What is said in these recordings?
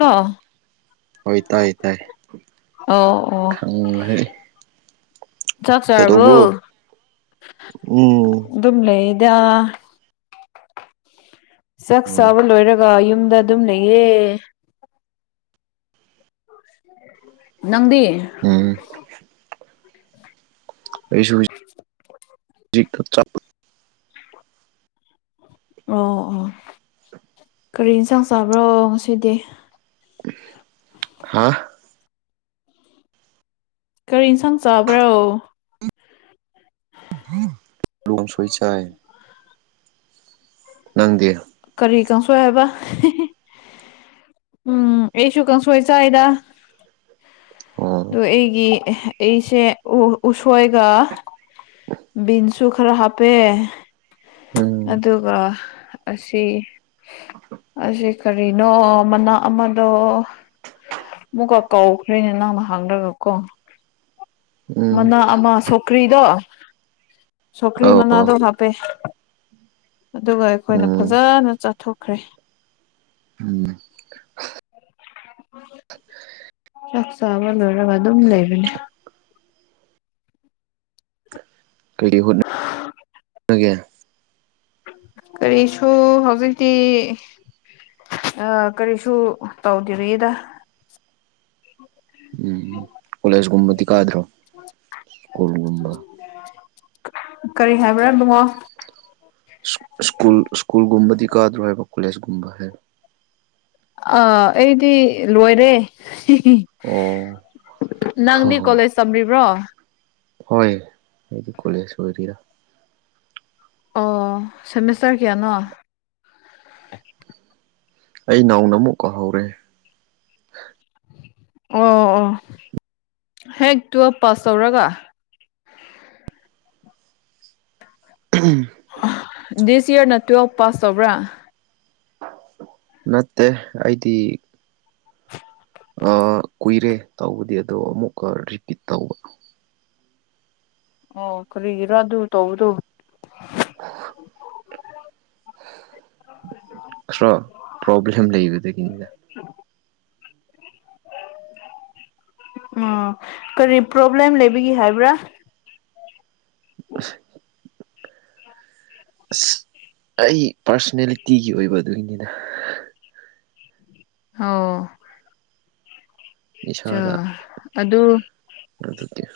ꯑ ꯍꯣꯏ ꯇꯥꯏ ꯇꯥꯏ ꯑꯣ ꯈꯪꯂꯦ ꯆꯛꯆ ꯑꯕꯨ ꯎꯝ ꯑꯗꯨꯝ ꯂꯩꯗ ꯆꯥꯛ ꯎꯝ ꯆꯥꯕ ꯂꯣꯏꯔꯒ ꯌꯨꯝꯗ ꯑꯗꯨꯝꯅꯦꯌꯦ ꯎꯝ ꯅꯪꯗꯤ ꯎꯝ ꯑꯩꯁꯨ ꯆ ꯑꯣ ꯑꯣ ꯀꯔꯤ ꯌꯦꯟꯁꯥꯡ ꯆꯥꯕ꯭ꯔꯣ ꯉꯁꯤꯗꯤ ꯍꯥꯥ ꯀꯔꯤ ꯌꯦꯟꯁꯥꯡ ꯆꯥꯕ꯭ꯔꯣ ꯂꯣꯡ ꯁꯣꯏ ꯆꯥꯏ ꯅꯪꯗꯦ ꯀꯔꯤ ꯀꯥꯡꯁꯣꯏ ꯍꯥꯏꯕ ꯎꯝ ꯑꯩꯁꯨ ꯀꯥꯡꯁꯣꯏ ꯆꯥꯏꯗ ꯑꯣ ꯑꯗꯨꯣ ꯑꯩꯒꯤ ꯑꯩꯁꯦ ꯎꯁꯣꯏꯒ ꯕꯤꯟꯁꯨ ꯈꯔ ꯍꯥꯞꯄꯦ ꯎꯝ ꯑꯗꯨꯒ ꯑꯁꯤ ꯑꯁꯤ ꯀꯔꯤꯅꯣ ꯃꯅꯥ ꯑꯃꯗꯣ ꯃꯨꯛꯒꯥ ꯀꯧꯈ꯭ꯔꯦꯅꯦ ꯅꯪꯅ ꯍꯥꯡꯗ꯭ꯔꯒ ꯀꯣ ꯎꯝ ꯃꯅꯥ ꯑꯃ ꯁꯣꯀ꯭ꯔꯤꯗꯣ ꯁꯣꯀ꯭ꯔꯤ ꯑꯧ ꯑꯣ ꯃꯅꯥꯗꯣ ꯍꯥꯞꯄꯦ ꯑꯗꯨꯒ ꯑꯩꯈꯣꯏꯅ ꯎꯝ ꯐꯖꯅ ꯆꯥꯊꯣꯛꯈ꯭ꯔꯦ ꯎ ꯆꯥꯛꯆꯥꯥꯕ ꯂꯣꯏꯔꯒ ꯑꯗꯨꯝ ꯂꯩꯕꯅꯦ ꯀꯩꯀꯩ ꯍꯣꯠꯅꯒꯦ ꯀꯔꯤꯁꯨ ꯍꯧꯖꯤꯛꯇꯤ ꯑ ꯀꯔꯤꯁꯨ ꯇꯧꯗꯔꯤꯏꯗ ꯎ [inaudible] ꯀꯣꯂꯦꯖꯒꯨꯝꯕꯗꯤ ꯀꯥꯗ꯭ꯔꯣ ꯁ꯭ꯀꯨꯜꯒꯨꯝꯕ ꯀꯔꯤ ꯍꯥꯏꯕ꯭ꯔꯥ ꯕꯨꯡꯉꯣ ꯁ꯭ꯀꯨꯜ ꯁ꯭ꯀꯨꯜꯒꯨꯝꯕꯗꯤ ꯀꯥꯗ꯭ꯔꯣ ꯍꯥꯏꯕ ꯀꯣꯂꯦꯖꯀꯨꯝꯕ ꯍꯥꯏ ꯑꯥ ꯑꯩꯗꯤ ꯂꯣꯏꯔꯦ ꯑꯣ ꯍꯣ ꯅꯪꯗꯤ ꯍꯣ ꯀꯣꯂꯦꯖ ꯇꯝꯔꯤꯕ꯭ꯔꯣ ꯍꯣꯏ ꯑꯩꯗꯤ ꯀꯣꯂꯦꯖ ꯑꯣꯏꯔꯤꯔꯥ ꯑꯣ ꯁꯦꯃꯤꯁꯇꯔ ꯀꯌꯥꯅꯣ ꯑꯩ ꯅꯧꯅ ꯑꯃꯨꯛ ꯀꯧꯍꯧꯔꯦ ꯑꯣ ꯑꯣ ꯍꯦꯛ ꯇꯨꯋꯦꯜꯞ ꯄꯥꯁ ꯇꯧꯔꯒ ꯎꯝ [inaudible] ꯗꯤꯁ ꯏꯌꯥꯔꯅ ꯇꯨꯋꯦꯜꯞ ꯄꯥꯁ ꯇꯧꯕ꯭ꯔꯥ ꯅꯠꯇꯦ ꯑꯩꯗꯤ ꯑꯥ ꯀꯨꯏꯔꯦ ꯇꯧꯕꯗꯤ ꯑꯗꯣ ꯑꯃꯨꯛꯀ ꯔꯤꯄꯤꯠ ꯇꯧꯕ ꯑꯣ ꯈꯔꯤ ꯏꯔꯣ ꯑꯗꯨ ꯇꯧꯕꯗꯨ ꯑ [inaudible] ꯈꯔꯥ ꯄ꯭ꯔꯣꯕ꯭ꯂꯦꯝ ꯂꯩꯕꯗꯒꯤꯅꯤꯅ ꯎꯝ [inaudible] ꯎ ꯀꯔꯤ ꯄ꯭ꯔꯣꯕ꯭ꯂꯦꯝ ꯂꯩꯕꯒꯦ ꯍꯥꯏꯕ꯭ꯔꯥ [inaudible] ꯑꯁ ꯑꯩ ꯄꯥꯔꯁꯣꯅꯦꯂꯤꯇꯤꯒꯤ ꯑꯣꯏꯕ ꯑꯗꯨꯒꯤꯅꯤꯗ ꯍꯥꯎ ꯆꯥ ꯏꯁꯥꯗ ꯑꯗꯨ [inaudible]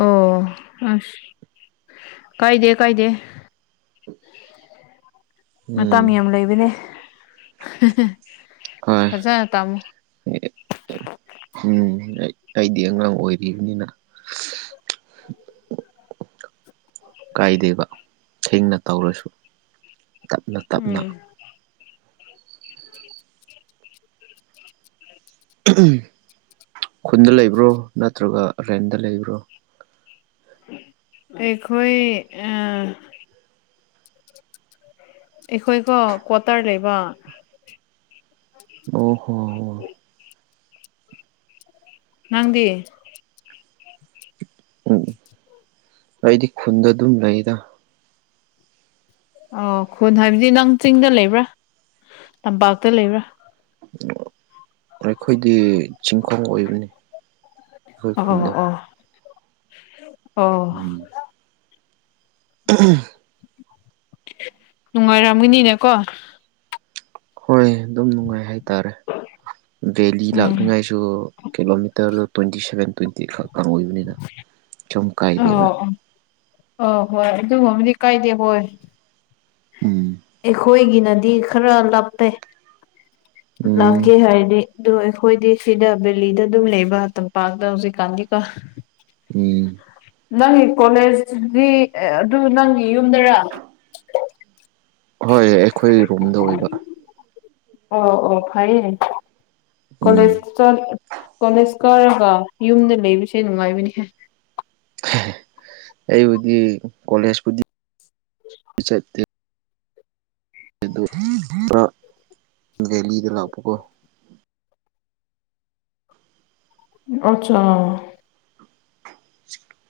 ꯑꯣ ꯑꯁ ꯀꯥꯏꯗꯦ ꯀꯥꯏꯗꯦ ꯃꯇꯥꯝ ꯎꯝ ꯌꯥꯝ ꯂꯩꯕꯅꯦ ꯍꯣꯏ ꯐꯖꯅ ꯇꯝꯃꯨ ꯎꯝ ꯑꯩ ꯑꯩꯗꯤ ꯑꯉꯥꯡ ꯑꯣꯏꯔꯤꯕꯅꯤꯅ ꯀꯥꯏꯗꯦꯕ ꯊꯦꯡꯅ ꯇꯧꯔꯁꯨ ꯇꯞꯅ ꯇꯞꯅ ꯎꯝ ꯈꯨꯟꯗ ꯂꯩꯕ꯭ꯔꯣ ꯅꯠꯇ꯭ꯔꯒ ꯔꯦꯟꯗ ꯂꯩꯕ꯭ꯔꯣ ꯑꯩꯈꯣꯏꯣꯏ ꯑ ꯑꯩꯈꯣꯏꯀꯣ ꯀ꯭ꯋꯥꯇꯔ ꯂꯩꯕ ꯑꯣ ꯍꯣ ꯑꯣ ꯅꯪꯗꯤ ꯎꯝ ꯑꯩꯗꯤ ꯈꯨꯟꯗ ꯑꯗꯨꯝ ꯂꯩꯗ ꯑꯣ ꯈꯨꯟ ꯍꯥꯏꯕꯗꯤ ꯅꯪ ꯆꯤꯡꯗ ꯂꯩꯕ꯭ꯔꯥ ꯇꯝꯄꯥꯛꯇ ꯂꯩꯕ꯭ꯔꯥ ꯑꯩꯈꯣꯏꯗꯤ ꯆꯤꯡꯈꯣꯡ ꯑꯣꯏꯕꯅꯤ ꯑꯩꯈꯣꯏ ꯑꯣ ꯈꯨꯟꯗꯣ ꯑꯣ ꯑꯣ ꯎꯝ [inaudible] ꯅꯨꯡꯉꯥꯏꯔꯝꯒꯅꯤꯅꯦ ꯀꯣ ꯍꯣꯏ ꯑꯗꯨꯝ ꯅꯨꯡꯉꯥꯏ ꯍꯥꯏꯇꯥꯔꯦ ꯕꯦꯂꯤ ꯎꯝ ꯂꯥꯛꯅꯤꯉꯥꯏꯁꯨ ꯗꯨ ꯀꯤꯂꯣꯃꯤꯇꯔ ꯇ꯭ꯋꯦꯟꯇꯤ ꯁꯚꯦꯟ ꯇ꯭ꯋꯦꯟꯇꯤ ꯈꯛꯂꯥ ꯑꯣꯏꯕꯅꯤ ꯑ ꯑ ꯍꯣꯏ ꯑꯗꯨꯒꯨꯝꯕꯗꯤ ꯀꯥꯏꯗꯦ ꯍꯣꯏ ꯎꯝ ꯑꯩꯈꯣꯏꯒꯤꯅꯗꯤ ꯈꯔ ꯂꯞꯄꯦ ꯎꯝ ꯂꯥꯛꯀꯦ ꯍꯥꯏꯔꯅꯤ ꯑꯗꯨ ꯑꯩꯈꯣꯏꯗꯤ ꯁꯤꯗ ꯕꯦꯂꯤꯗ ꯑꯗꯨꯝ ꯂꯩꯕ ꯇꯝꯄꯥꯛꯇ ꯍꯧꯖꯤꯛꯀꯥꯟꯗꯤꯀꯣ ꯎꯝ ꯅꯪꯒꯤ ꯀꯣꯂꯦꯖꯗꯤ ꯑꯗꯨ ꯅꯪꯒꯤ ꯌꯨꯝꯗꯔꯥ ꯍꯣꯏ ꯑꯩꯈꯣꯏ ꯔꯨꯝꯗ ꯑꯣꯏꯕ ꯑꯣ ꯑꯣ ꯐꯩꯌꯦ ꯎꯝ ꯀꯂꯦꯖ ꯆꯠ ꯀꯣꯂꯦꯖ ꯀꯥꯔꯒ ꯌꯨꯝꯗ ꯂꯩꯕꯁꯦ ꯅꯨꯡꯉꯥꯏꯕꯅꯤꯍꯦ ꯑꯩꯕꯨꯗꯤ ꯀꯣꯂꯦꯖꯄꯨꯗꯤ ꯆꯠꯇꯦ ꯑꯗꯨ [unintelligible] ꯗꯦꯂꯤꯗ ꯂꯥꯛꯄꯀꯣ ꯑꯆꯥ [inaudible]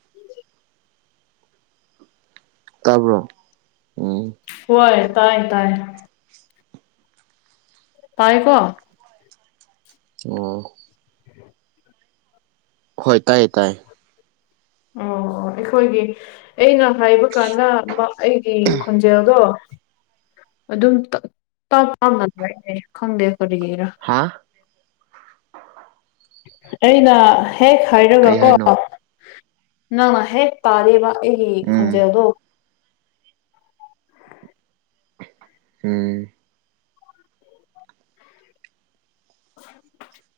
ꯇꯥꯕ꯭ꯔꯣ ꯎꯝ ꯍꯣꯏ ꯇꯥꯏ ꯇꯥꯏ ꯄꯥꯏꯌꯨ ꯀꯣ ꯑꯣ ꯍꯣꯏ ꯇꯥꯏꯌꯦ ꯇꯥꯏꯌꯦ ꯑꯣ ꯑꯣ ꯑꯩꯈꯣꯏꯒꯤ ꯑꯩꯅ ꯍꯥꯏꯕ ꯀꯥꯟꯗ ꯑꯩꯒꯤ ꯈꯣꯟꯖꯦꯜꯗꯣ ꯑꯗꯨꯝ [unintelligible] ꯇꯥꯏꯌꯦ ꯈꯪꯗꯦ ꯀꯔꯤꯒꯤꯔꯥ ꯍꯥꯥ ꯑꯩꯅ ꯍꯦꯛ ꯀꯩ ꯍꯥꯏꯔꯒꯀꯣ ꯍꯥꯏꯅꯣ ꯅꯪꯅ ꯍꯦꯛ ꯄꯥꯜꯂꯦꯕ ꯑꯩꯒꯤ ꯎꯝ ꯈꯣꯟꯖꯦꯜꯗꯣ ꯎꯝ [unintelligible]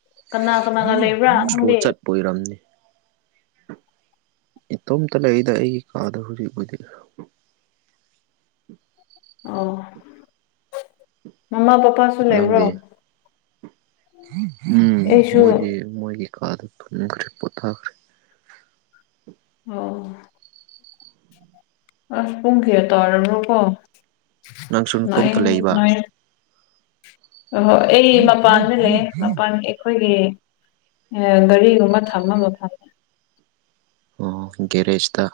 ꯀꯅꯥꯒ ꯂꯩꯕ꯭ꯔꯥ ꯏꯁꯂꯣ ꯅꯪꯗꯤ ꯆꯠꯄ ꯑꯣꯏꯔꯝꯅꯤ ꯏꯇꯣ ꯇꯂꯦ ꯑꯩꯗ ꯑꯩꯒꯤ ꯀꯥꯗ ꯍꯧꯨꯒꯗꯤ ꯑꯣ ꯃꯃꯥ ꯄꯄ ꯅꯪꯗꯤ ꯎꯝ ꯑꯩꯁꯨ ꯃꯣꯏꯗꯤ ꯃꯣꯏꯒꯤ ꯀꯥꯗ ꯊꯨꯝꯈ꯭ꯔꯦ ꯄꯣꯊꯥꯈ꯭ꯔꯦ ꯑꯣꯝ ꯑꯁ ꯄꯨꯨꯡ ꯈꯦ ꯇꯔꯕꯣꯀꯣ ꯅꯪꯁꯨ ꯅꯥꯏꯟ ꯅꯇꯣꯝꯇ ꯂꯩꯕ ꯅꯥꯏꯟ ꯑꯍꯣꯏ ꯑꯩ ꯃꯄꯥꯟꯗ ꯂꯩ ꯃꯄꯥꯟ ꯑꯩꯈꯣꯏꯒꯤ ꯒꯥꯔꯤꯒꯨꯝꯕ ꯊꯝꯝꯕ ꯐꯪꯃꯦ ꯑꯣ ꯒꯦꯔꯦꯖꯇ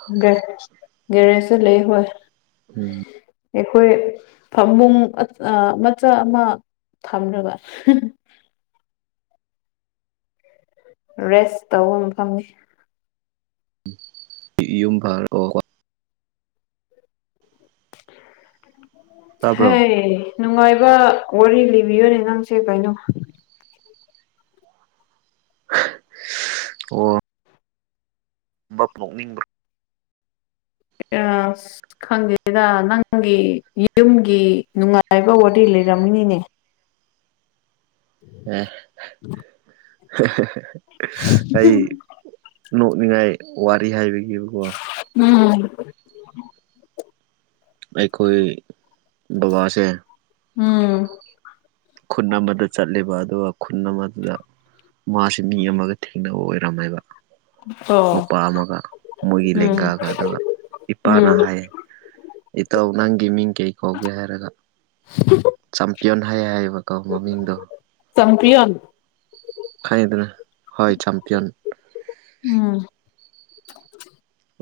ꯦꯔꯦꯁꯦ ꯂꯩꯦ ꯍꯣꯏ ꯎꯝ ꯑꯩꯈꯣꯏ ꯐꯃꯨꯡ ꯃꯆꯥ ꯑꯃ ꯊꯝꯅꯕ ꯔꯦꯁ ꯇꯧꯕ ꯃꯐꯝꯅꯤ ꯄ ꯌꯨꯝ ꯐꯥꯔ ꯀꯣ ꯇꯥꯕ꯭ꯔꯣ ꯍꯦ ꯅꯨꯡꯉꯥꯏꯕ ꯋꯥꯔꯤ ꯂꯤꯕꯤꯌꯨꯅꯦ ꯅꯪꯁꯦ ꯀꯩꯅꯣ ꯑꯣ ꯝꯕ ꯄꯣꯛꯅꯤꯡꯕ꯭ꯔꯥ ꯑ ꯈꯪꯗꯦꯗ ꯅꯪꯒꯤ ꯌꯨꯝꯒꯤ ꯅꯨꯡꯉꯥꯏ ꯍꯥꯏꯥꯏꯕ ꯋꯥꯔꯤ ꯂꯩꯔꯝꯃꯤꯅꯤꯅꯦ ꯑꯩ ꯅꯣꯛꯅꯤꯡꯉꯥꯏ ꯋꯥꯔꯤ ꯍꯥꯏꯕꯤꯒꯤꯀꯣ ꯎꯝ ꯑꯩꯈꯣꯏ ꯕꯕꯥꯁꯦ ꯎꯝ ꯈꯨꯟ ꯑꯃꯗ ꯆꯠꯂꯦꯕ ꯑꯗꯨꯒ ꯈꯨꯟ ꯑꯃꯗꯨꯗ ꯃꯥꯁꯤ ꯃꯤ ꯑꯃꯒ ꯊꯦꯡꯅꯕ ꯑꯣꯏꯔꯝꯃꯦꯕ ꯅꯨꯄꯥ ꯑꯃꯒ ꯃꯣꯏꯒꯤ ꯂꯦꯡꯒꯥꯒ ꯑꯗꯨꯒ ꯏꯄꯥꯅ ꯍꯥꯏꯌꯦ ꯏꯇꯥꯎ ꯅꯪꯒꯤ ꯃꯤꯡ ꯀꯩ ꯀꯧꯒꯦ ꯍꯥꯏꯔꯒ ꯆꯝꯄꯤꯌꯣꯟ ꯍꯥꯏ ꯍꯥꯏꯌꯦꯕꯀꯣ ꯃꯃꯤꯡꯗꯣ ꯆꯝꯄꯤꯌꯣꯟ ꯈꯥꯏꯗꯅ ꯍꯣꯏ ꯆꯝꯄꯤꯌꯣꯟ ꯎꯝ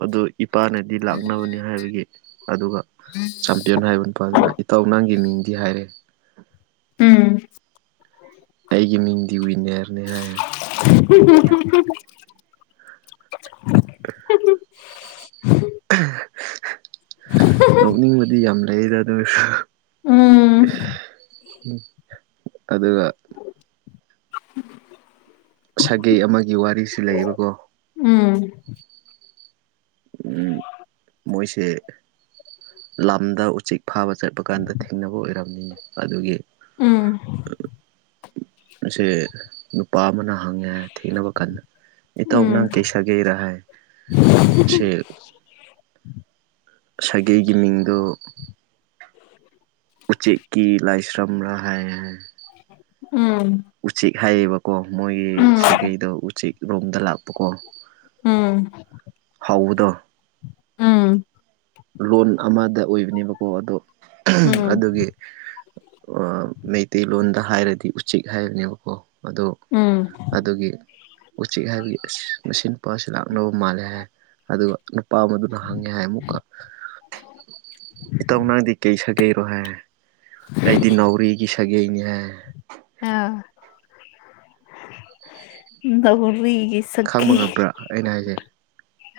ꯑꯗꯨ ꯏꯄꯥꯅꯗꯤ ꯂꯥꯛꯅꯕꯅꯤ ꯍꯥꯏꯕꯒꯤ ꯑꯗꯨꯒ ꯆꯝ ꯄꯌꯣꯟ ꯍꯥꯏꯕ ꯅꯨꯄꯥꯗꯨꯅ ꯏꯇꯥꯎ ꯅꯪꯒꯤ ꯃꯤꯡꯗꯤ ꯍꯥꯏꯔꯦ ꯎꯝ ꯑꯩꯒꯤ ꯃꯤꯡꯗꯤ ꯋꯤꯟꯅꯔꯅꯦ ꯍꯥꯏ ꯍꯨ ꯍꯨ ꯍꯨ inaudible ꯅꯣꯛꯅꯤꯡꯕꯗꯤ ꯌꯥꯝ ꯂꯩꯔꯤꯗ ꯑꯗꯨ ꯑꯣꯏꯔꯁꯨ ꯑꯗꯨꯒ ꯁꯥꯒꯩ ꯑꯃꯒꯤ ꯋꯥꯔꯤꯁꯨ ꯂꯩꯌꯦꯕꯀꯣ ꯎꯝ ꯎꯝ ꯃꯣꯏꯁꯦ ꯂꯝꯗ ꯎꯆꯦꯛ ꯐꯥꯕ ꯆꯠꯄ ꯀꯥꯟꯗ ꯊꯦꯡꯅꯕ ꯑꯣꯏꯔꯝꯃꯤꯅꯦ ꯑꯗꯨꯒꯤ ꯑꯁꯦ ꯅꯨꯄꯥ ꯑꯃꯅ ꯍꯪꯉꯦ ꯊꯦꯡꯅꯕ ꯀꯥꯟꯗ ꯏꯇꯥꯎ ꯅꯪ ꯀꯩꯁꯥꯒꯩꯔꯥ ꯍꯥꯏ inaudible ꯁꯦꯛ ꯁꯥꯒꯩꯒꯤ ꯃꯤꯡꯗꯣ ꯎꯆꯦꯛꯀꯤ ꯂꯥꯏꯁ꯭ꯔꯝꯔ ꯍꯥꯏꯌꯦ ꯎꯝ ꯎꯆꯦꯛ ꯍꯥꯏꯌꯦꯕꯀꯣ ꯃꯣꯏꯒꯤ ꯁꯥꯒꯩꯗꯣ ꯎꯆꯦꯛ ꯔꯣꯝꯗ ꯂꯥꯛꯄꯀꯣ ꯎꯝ ꯍꯧꯕꯗꯣ ꯂꯣꯟ ꯑꯃꯗ ꯑꯣꯏꯕꯅꯦꯕꯀꯣ ꯑꯗꯣ ꯑꯗꯨꯒꯤ ꯃꯩꯇꯩꯂꯣꯟꯗ ꯍꯥꯏꯔꯗꯤ ꯎꯆꯦꯛ ꯍꯥꯏꯕꯅꯦꯕꯀꯣ ꯑꯗꯨ ꯑꯗꯨꯒꯤ ꯎꯆꯦꯛ ꯍꯥꯏꯕꯒꯤ ꯃꯁꯤ ꯅꯨꯄꯤꯁꯤ ꯂꯥꯛꯅꯕ ꯃꯥꯜꯂꯦ ꯍꯥꯏ ꯑꯗꯨꯒ ꯅꯨꯄꯥ ꯑꯃꯗꯨꯅ ꯍꯪꯉꯦ ꯍꯥꯏ ꯑꯃꯨꯛꯀ ꯏꯇꯥꯎ ꯅꯪꯗꯤ ꯀꯩ ꯁꯥ ꯀꯩꯔꯣꯍꯥꯏ ꯑꯩꯗꯤ ꯅꯥꯎꯔꯤꯒꯤ ꯁꯥꯒꯩꯅꯤꯍꯦ ꯑ ꯅꯥꯎꯔꯤꯒꯤ ꯈꯪꯕ ꯁꯒꯩ ꯉꯝꯕ꯭ꯔꯥ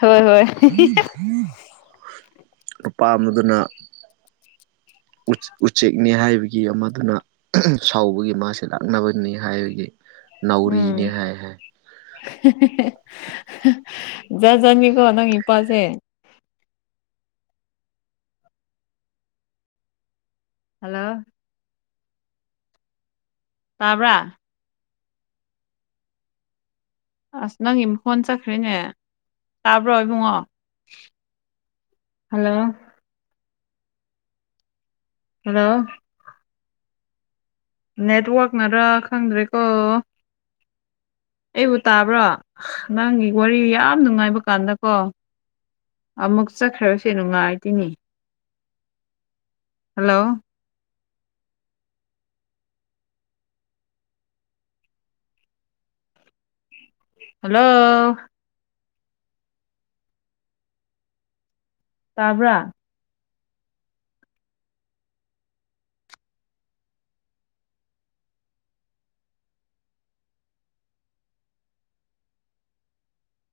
ꯍꯣꯏ ꯍꯣꯏ ꯅꯨꯨꯄꯥ ꯑꯃꯗꯨꯅ ꯎꯆꯦꯛꯅꯤ ꯍꯥꯏꯕꯒꯤ ꯑꯃꯗꯨꯅ ꯁꯥꯎꯕꯒꯤ ꯃꯥꯁꯦ ꯂꯥꯛꯅꯕꯅꯤ ꯍꯥꯏꯕꯒꯤ ꯅꯥꯎꯔꯤꯅꯤ ꯍꯥꯏ ꯍꯥꯏ ꯖꯥꯠꯖꯥꯠꯅꯤꯀꯣ ꯅꯪ ꯏꯄꯥꯁꯦ ꯍꯜꯂꯣ ꯇꯥꯕ꯭ꯔꯥ ꯑꯁ ꯅꯪꯒꯤ ꯐꯣꯟ ꯆꯠꯈ꯭ꯔꯦꯅꯦ ꯇꯥꯕ꯭ꯔꯣ ꯏꯕꯨꯡꯉꯣ ꯍꯜꯂꯣ ꯍꯜꯂꯣ ꯅꯦꯠꯋꯥꯛꯅꯔ ꯈꯪꯗ꯭ꯔꯦꯀꯣ ꯑꯩꯕꯨ ꯇꯥꯕ꯭ꯔꯣ ꯅꯪꯒꯤ ꯋꯥꯔꯤ ꯌꯥꯝ ꯅꯨꯡꯉꯥꯏꯕ ꯀꯥꯟꯗꯀꯣ ꯑꯃꯨꯛ ꯆꯠꯈ꯭ꯔꯕꯁꯨꯦ ꯅꯨꯡꯉꯥꯏꯇꯣꯏꯅꯤ ꯍꯜꯂꯣ ꯍꯜꯂꯣ ꯇꯥꯕ꯭ꯔꯥ